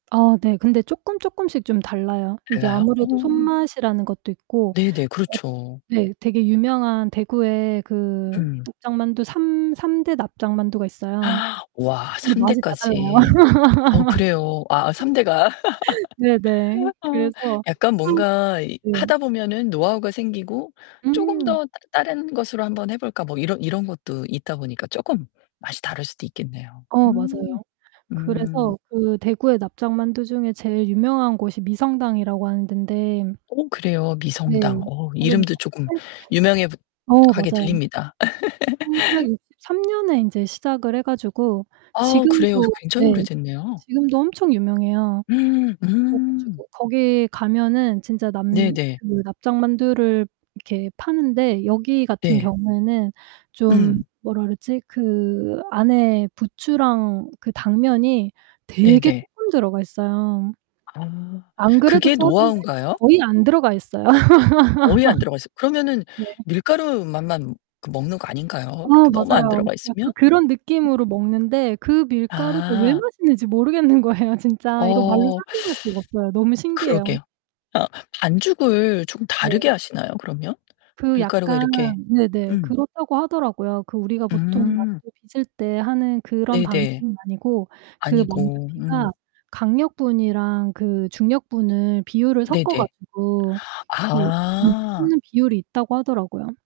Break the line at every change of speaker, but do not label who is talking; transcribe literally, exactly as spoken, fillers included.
아 네. 근데 쪼끔쪼끔씩 좀 달라요. 이게
달라요?
아무래도
어.
손맛이라는 것도 있고
네네.
엇
그렇죠.
네. 되게 유명한 대구에 그
음.
납작만두 삼 삼 대 납작만두가 있어요.
와
근데
삼
맛이 다 달라요.
대까지. 어 그래요. 아 삼 대가.
네네.
아.
그래서
약간
항
뭔가 이
네.
하다 보면은 노하우가 생기고 쪼금
음.
더 다른 것으로 한번 해 볼까? 뭐 이런 이런 것도 있다 보니까 쪼금 맛이 다를 수도 있겠네요.
어
음.
맞아요.
음.
그래서 그 대구의 납작만두 중에 제일 유명한 곳이 미성당이라고 하는 덴데
어 그래요?
네.
미성당. 어
거기는
이름도 쪼금
천팔백
유명해 보
어
하게
맞아요.
들립니다.
천구백육십삼 년에 인제 시작을 해 가지고
아우 그래요. 그
지금도
굉장히
네
오래됐네요.
지금도 엄청 유명해요. 그래
음.
가지고 거기 가면은 진짜 남
네네.
그 납작만두를 이렇게 파는데 여기 같은
네.
경우에는 좀
음.
뭐라 그러지? 그 안에 부추랑 그 당면이 되게
네네.
쪼끔 들어가 있어요.
아
안 그래도
그게
작은데
노하우인가요?
거의 안 들어가 있어요.
거의 안 들어가 있어요. 그러면은
네.
밀가루 맛만 그 먹는 거 아닌가요?
아
이렇게 너무 안
맞아요.
들어가
약간
있으면?
그런 느낌으로
음.
먹는데 그 밀가루가 왜
아.
맛있는지 모르겠는 거예요 진짜. 이거 말로
어.
설명할 수가 없어요. 너무 신기해요.
그러게요. 아. 반죽을 좀
네.
다르게 하시나요 그러면?
그
밀가루가
약간
이렇게
네네
음.
그렇다고 하더라고요. 그 우리가 보통
음.
만두 빚을 때 하는 그런
네네.
방식은 아니고 그
아니고. 음.
만두피가 강력분이랑 그 중력분을 비율을 섞어
네네.
가지고 이렇게 네
아.
섞는 비율이 있다고 하더라고요.